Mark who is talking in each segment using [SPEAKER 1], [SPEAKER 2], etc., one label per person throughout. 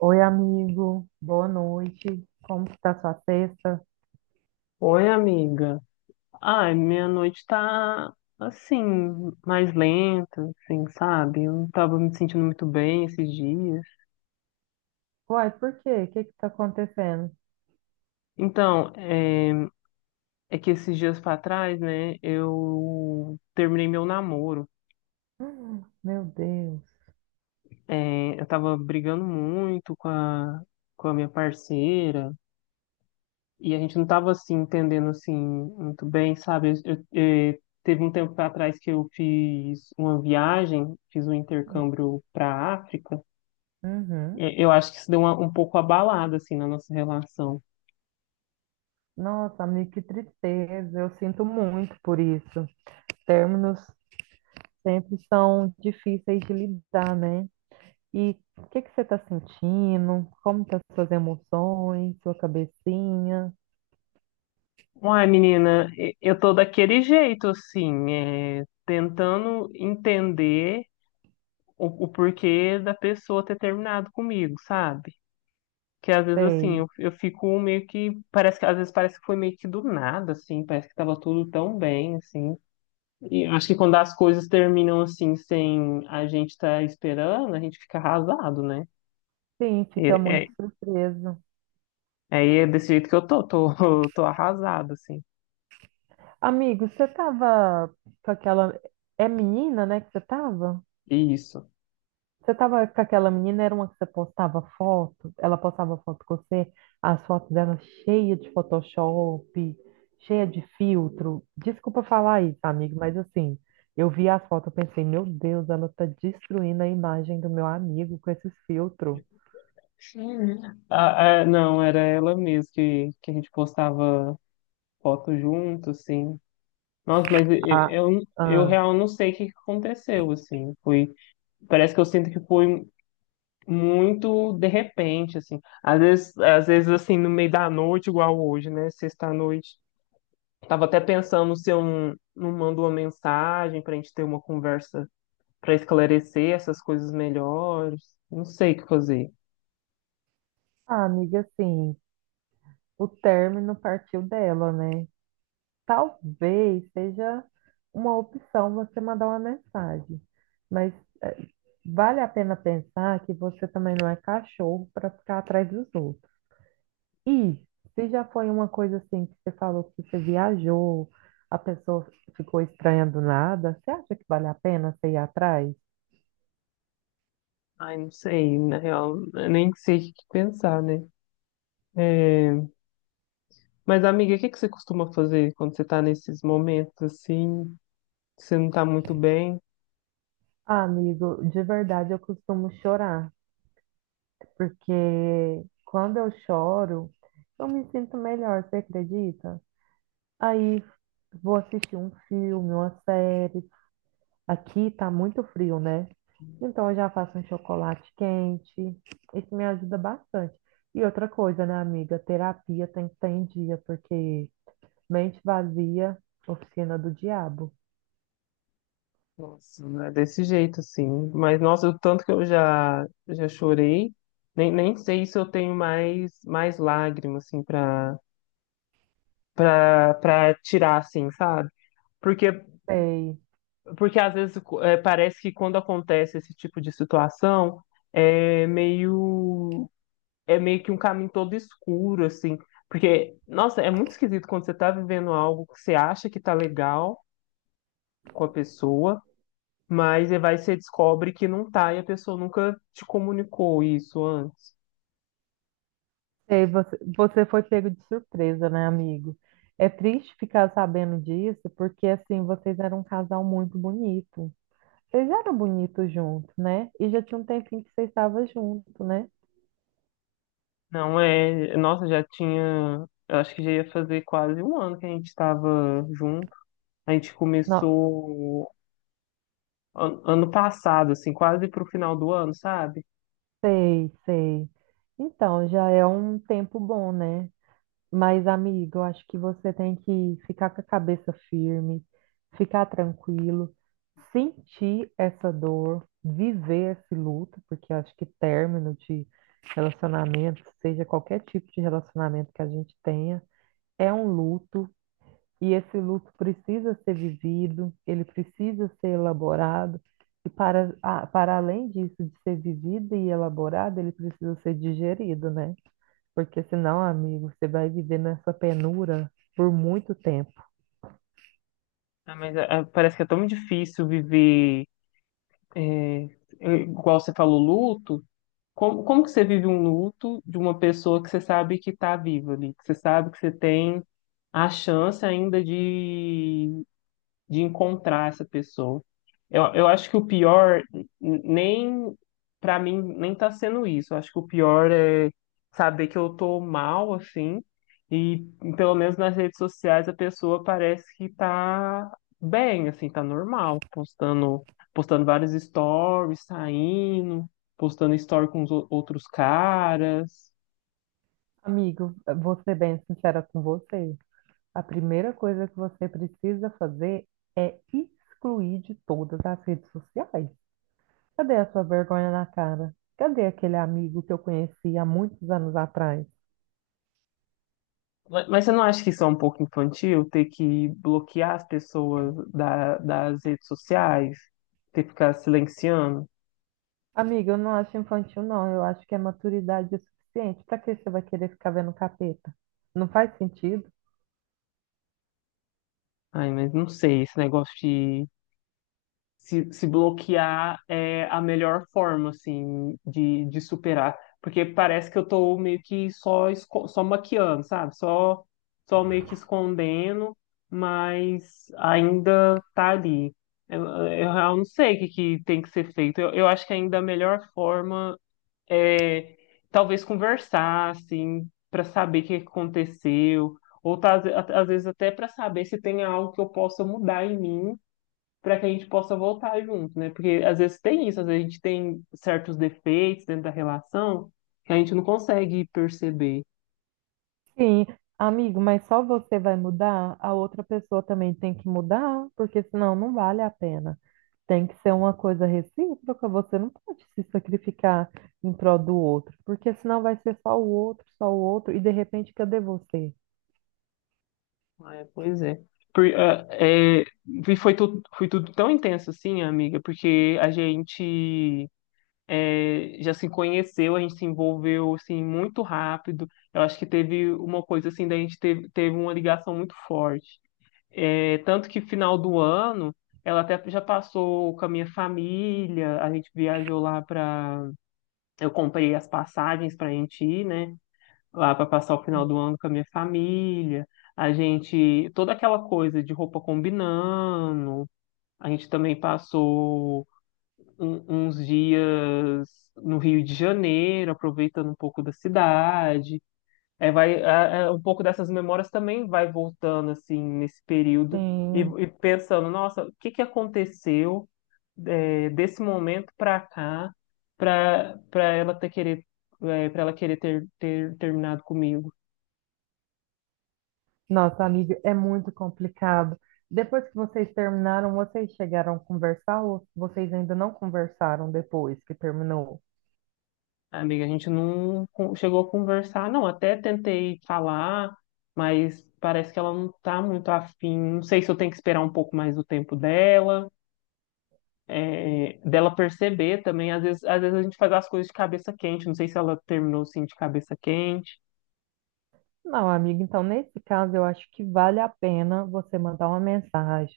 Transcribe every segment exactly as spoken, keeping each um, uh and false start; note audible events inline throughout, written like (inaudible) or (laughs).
[SPEAKER 1] Oi, amigo. Boa noite. Como que tá sua sexta?
[SPEAKER 2] Oi, amiga. Ai, minha noite tá assim, mais lenta, assim, sabe? Eu não tava me sentindo muito bem esses dias.
[SPEAKER 1] Uai, por quê? O que que tá acontecendo? (gasps)
[SPEAKER 2] Então, é, é que esses dias pra trás, né, eu terminei meu namoro.
[SPEAKER 1] Hum, meu Deus.
[SPEAKER 2] É, eu tava brigando muito com a, com a minha parceira e a gente não tava assim, entendendo assim, muito bem, sabe? Eu- eu- é, teve um tempo pra trás que eu fiz uma viagem, fiz um
[SPEAKER 1] Hum.
[SPEAKER 2] intercâmbio pra África.
[SPEAKER 1] Uhum.
[SPEAKER 2] E- Eu acho que isso deu uma- um pouco abalado, assim, na nossa relação.
[SPEAKER 1] Nossa, amigo, que tristeza. Eu sinto muito por isso. Términos sempre são difíceis de lidar, né? E o que que você tá sentindo? Como tá suas emoções, sua cabecinha?
[SPEAKER 2] Uai, menina, e- eu tô daquele jeito, assim, é, tentando entender o, o porquê da pessoa ter terminado comigo, sabe? Que às vezes, assim,
[SPEAKER 1] Sei.
[SPEAKER 2] eu, eu fico meio que, parece que, às vezes parece que foi meio que do nada, assim, parece que tava tudo tão bem, assim. E eu acho que quando as coisas terminam, assim, sem a gente estar esperando, a gente fica arrasado, né?
[SPEAKER 1] Sim,
[SPEAKER 2] E,
[SPEAKER 1] fica
[SPEAKER 2] é,
[SPEAKER 1] muito surpreso.
[SPEAKER 2] aí é desse jeito que eu tô, tô, (laughs) tô arrasado, assim.
[SPEAKER 1] Amigo, você tava com aquela... É menina, né, que você tava?
[SPEAKER 2] Isso.
[SPEAKER 1] Você tava com aquela menina, era uma que você postava foto, ela postava foto com você, as fotos dela cheia de Photoshop, cheia de filtro. Desculpa falar isso, amigo, mas assim, eu vi as fotos, eu pensei, meu Deus, ela tá destruindo a imagem do meu amigo com esses filtros.
[SPEAKER 2] Sim. Ah, ah, não, era ela mesmo que, que a gente postava foto junto, assim. Nossa, mas e- e-
[SPEAKER 1] Ah,
[SPEAKER 2] eu, eu
[SPEAKER 1] ah,
[SPEAKER 2] real não sei o que que aconteceu, assim. Foi, parece que eu sinto que foi muito de repente, assim. Às vezes, às vezes assim, no meio da noite, igual hoje, né? Sexta-noite. Tava até pensando se eu não, não mando uma mensagem pra gente ter uma conversa pra esclarecer essas coisas melhores. Não sei o que fazer.
[SPEAKER 1] ah, amiga, assim, o término partiu dela, né? Talvez seja uma opção você mandar uma mensagem, mas eh, vale a pena pensar que você também não é cachorro para ficar atrás dos outros. E se já foi uma coisa assim que você falou que você viajou, a pessoa ficou estranha do nada, você acha que vale a pena você ir atrás?
[SPEAKER 2] Ai, não sei, na real, eu nem sei o que pensar, né? É, Mas, amiga, o que que você costuma fazer quando você tá nesses momentos assim, que você não tá muito bem?
[SPEAKER 1] Ah, amigo, de verdade eu costumo chorar, porque quando eu choro, eu me sinto melhor, você acredita? Aí vou assistir um filme, uma série. Aqui tá muito frio, né? Então eu já faço um chocolate quente. Isso me ajuda bastante. E outra coisa, né, amiga? Terapia tem que estar em dia, porque mente vazia, oficina do diabo.
[SPEAKER 2] Nossa, não é desse jeito assim. Mas, nossa, o tanto que eu já, já chorei, nem, nem sei se eu tenho mais, mais lágrimas, assim, pra, pra, pra tirar, assim, sabe? Porque,
[SPEAKER 1] Sei.
[SPEAKER 2] porque às vezes é, parece que quando acontece esse tipo de situação, é meio. é meio que um caminho todo escuro, assim. Porque, nossa, é muito esquisito quando você tá vivendo algo que você acha que tá legal com a pessoa, mas aí vai você descobre que não tá e a pessoa nunca te comunicou isso antes.
[SPEAKER 1] Sei, você, você foi pego de surpresa, né, amigo? É triste ficar sabendo disso, porque assim, vocês eram um casal muito bonito. Vocês eram bonitos juntos, né? E já tinha um tempinho que vocês estavam juntos, né?
[SPEAKER 2] Não é. Nossa, já tinha. Eu acho que já ia fazer quase um ano que a gente estava junto. A gente
[SPEAKER 1] Não.
[SPEAKER 2] começou an- ano passado, assim, quase pro final do ano, sabe?
[SPEAKER 1] Sei, sei. Então, já é um tempo bom, né? Mas, amigo, eu acho que você tem que ficar com a cabeça firme, ficar tranquilo, sentir essa dor, viver esse luto, porque eu acho que término de relacionamento, seja qualquer tipo de relacionamento que a gente tenha, é um luto. E esse luto precisa ser vivido, ele precisa ser elaborado, e para, a- para além disso, de ser vivido e elaborado, ele precisa ser digerido, né? Porque senão, amigo, você vai viver nessa penura por muito tempo.
[SPEAKER 2] Ah, Mas ah, parece que é tão difícil viver, eh, igual você falou, luto. Como, como que você vive um luto de uma pessoa que você sabe que está viva ali, que você sabe que você tem a chance ainda de encontrar essa pessoa. Eu, eu acho que o pior, n- nem pra mim, nem tá sendo isso. Eu acho que o pior é saber que eu tô mal, assim, e pelo menos nas redes sociais a pessoa parece que tá bem, assim, tá normal, postando, postando vários stories, saindo, postando story com os ou- outros caras.
[SPEAKER 1] Amigo, vou ser bem sincera com você. A primeira coisa que você precisa fazer é excluir de todas as redes sociais. Cadê a sua vergonha na cara? Cadê aquele amigo que eu conheci há muitos anos atrás?
[SPEAKER 2] Mas mas você não acha que isso é um pouco infantil, ter que bloquear as pessoas da- das redes sociais, ter que ficar silenciando?
[SPEAKER 1] Amiga, eu não acho infantil, não. Eu acho que é maturidade o suficiente. Pra que você vai querer ficar vendo capeta? Não faz sentido?
[SPEAKER 2] Ai, mas não sei, esse negócio de se, se bloquear é a melhor forma, assim, de, de superar. Porque parece que eu tô meio que só, esco- só maquiando, sabe? Só, só meio que escondendo, mas ainda tá ali. Eu, eu, eu não sei o que, que tem que ser feito. Eu, eu acho que ainda a melhor forma. é, Talvez conversar, assim, para saber o que aconteceu, ou tá- às vezes até para saber se tem algo que eu possa mudar em mim para que a gente possa voltar junto, né? Porque às vezes tem isso, às vezes a gente tem certos defeitos dentro da relação que a gente não consegue perceber.
[SPEAKER 1] Sim, amigo, mas só você vai mudar, a outra pessoa também tem que mudar, porque senão não vale a pena. Tem que ser uma coisa recíproca, você não pode se sacrificar em prol do outro, porque senão vai ser só o outro, só o outro, e de repente cadê você?
[SPEAKER 2] É, pois é. Por- ah, é, e foi tudo, foi tudo tão intenso assim, amiga, porque a gente é, já se conheceu, a gente se envolveu assim muito rápido. Eu acho que teve uma coisa assim da gente teve, teve uma ligação muito forte. É, tanto que final do ano ela até já passou com a minha família, a gente viajou lá para, eu comprei as passagens para a gente ir, né? Lá para passar o final do ano com a minha família. A gente, toda aquela coisa de roupa combinando, a gente também passou um- uns dias no Rio de Janeiro, aproveitando um pouco da cidade. É, vai, é, é, um pouco dessas memórias também vai voltando assim nesse período e,
[SPEAKER 1] Sim.
[SPEAKER 2] e pensando, nossa, o que que aconteceu é, desse momento para cá para para ela ter querer para ela querer ter, ter terminado comigo.
[SPEAKER 1] Nossa, amiga, é muito complicado. Depois que vocês terminaram, vocês chegaram a conversar ou vocês ainda não conversaram depois que terminou?
[SPEAKER 2] Amiga, a gente não con- chegou a conversar, não. Até tentei falar, mas parece que ela não tá muito afim. Não sei se eu tenho que esperar um pouco mais o tempo dela, é, dela perceber também. Às vezes, às vezes a gente faz as coisas de cabeça quente. Não sei se ela terminou assim de cabeça quente.
[SPEAKER 1] Não, amiga, então nesse caso eu acho que vale a pena você mandar uma mensagem,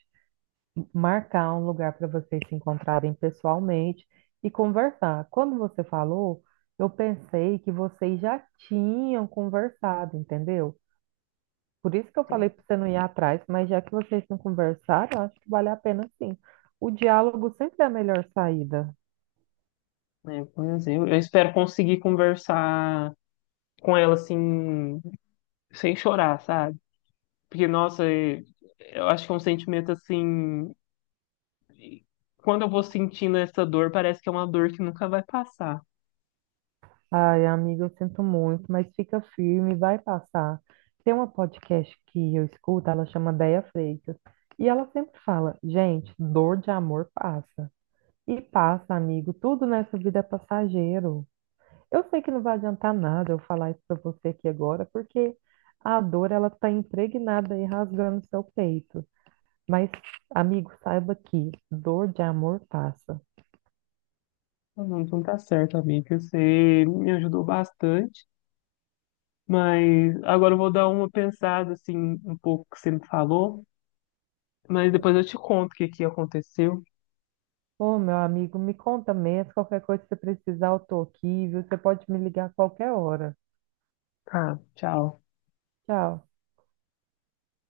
[SPEAKER 1] marcar um lugar para vocês se encontrarem pessoalmente e conversar. Quando você falou, eu pensei que vocês já tinham conversado, entendeu? Por isso que eu falei para você não ir atrás, mas já que vocês não conversaram, eu acho que vale a pena sim. O diálogo sempre é a melhor saída.
[SPEAKER 2] Né? Pois eu, eu espero conseguir conversar com ela assim, sem chorar, sabe? Porque, nossa, eh, eu acho que é um sentimento assim. Quando eu vou sentindo essa dor, parece que é uma dor que nunca vai passar.
[SPEAKER 1] Ai, amiga, eu sinto muito, mas fica firme, vai passar. Tem uma podcast que eu escuto, ela chama Déia Freitas, e ela sempre fala: gente, dor de amor passa. E passa, amigo, tudo nessa vida é passageiro. Eu sei que não vai adiantar nada eu falar isso para você aqui agora, porque a dor, ela está impregnada e rasgando seu peito. Mas, amigo, saiba que dor de amor passa.
[SPEAKER 2] Não, então tá certo, amiga. Você me ajudou bastante, mas agora eu vou dar uma pensada assim, um pouco que você me falou. Mas depois eu te conto o que que aconteceu.
[SPEAKER 1] Ô, meu amigo, me conta mesmo. Qualquer coisa que você precisar, eu tô aqui, viu? Você pode me ligar a qualquer hora.
[SPEAKER 2] Tá, tchau.
[SPEAKER 1] Tchau.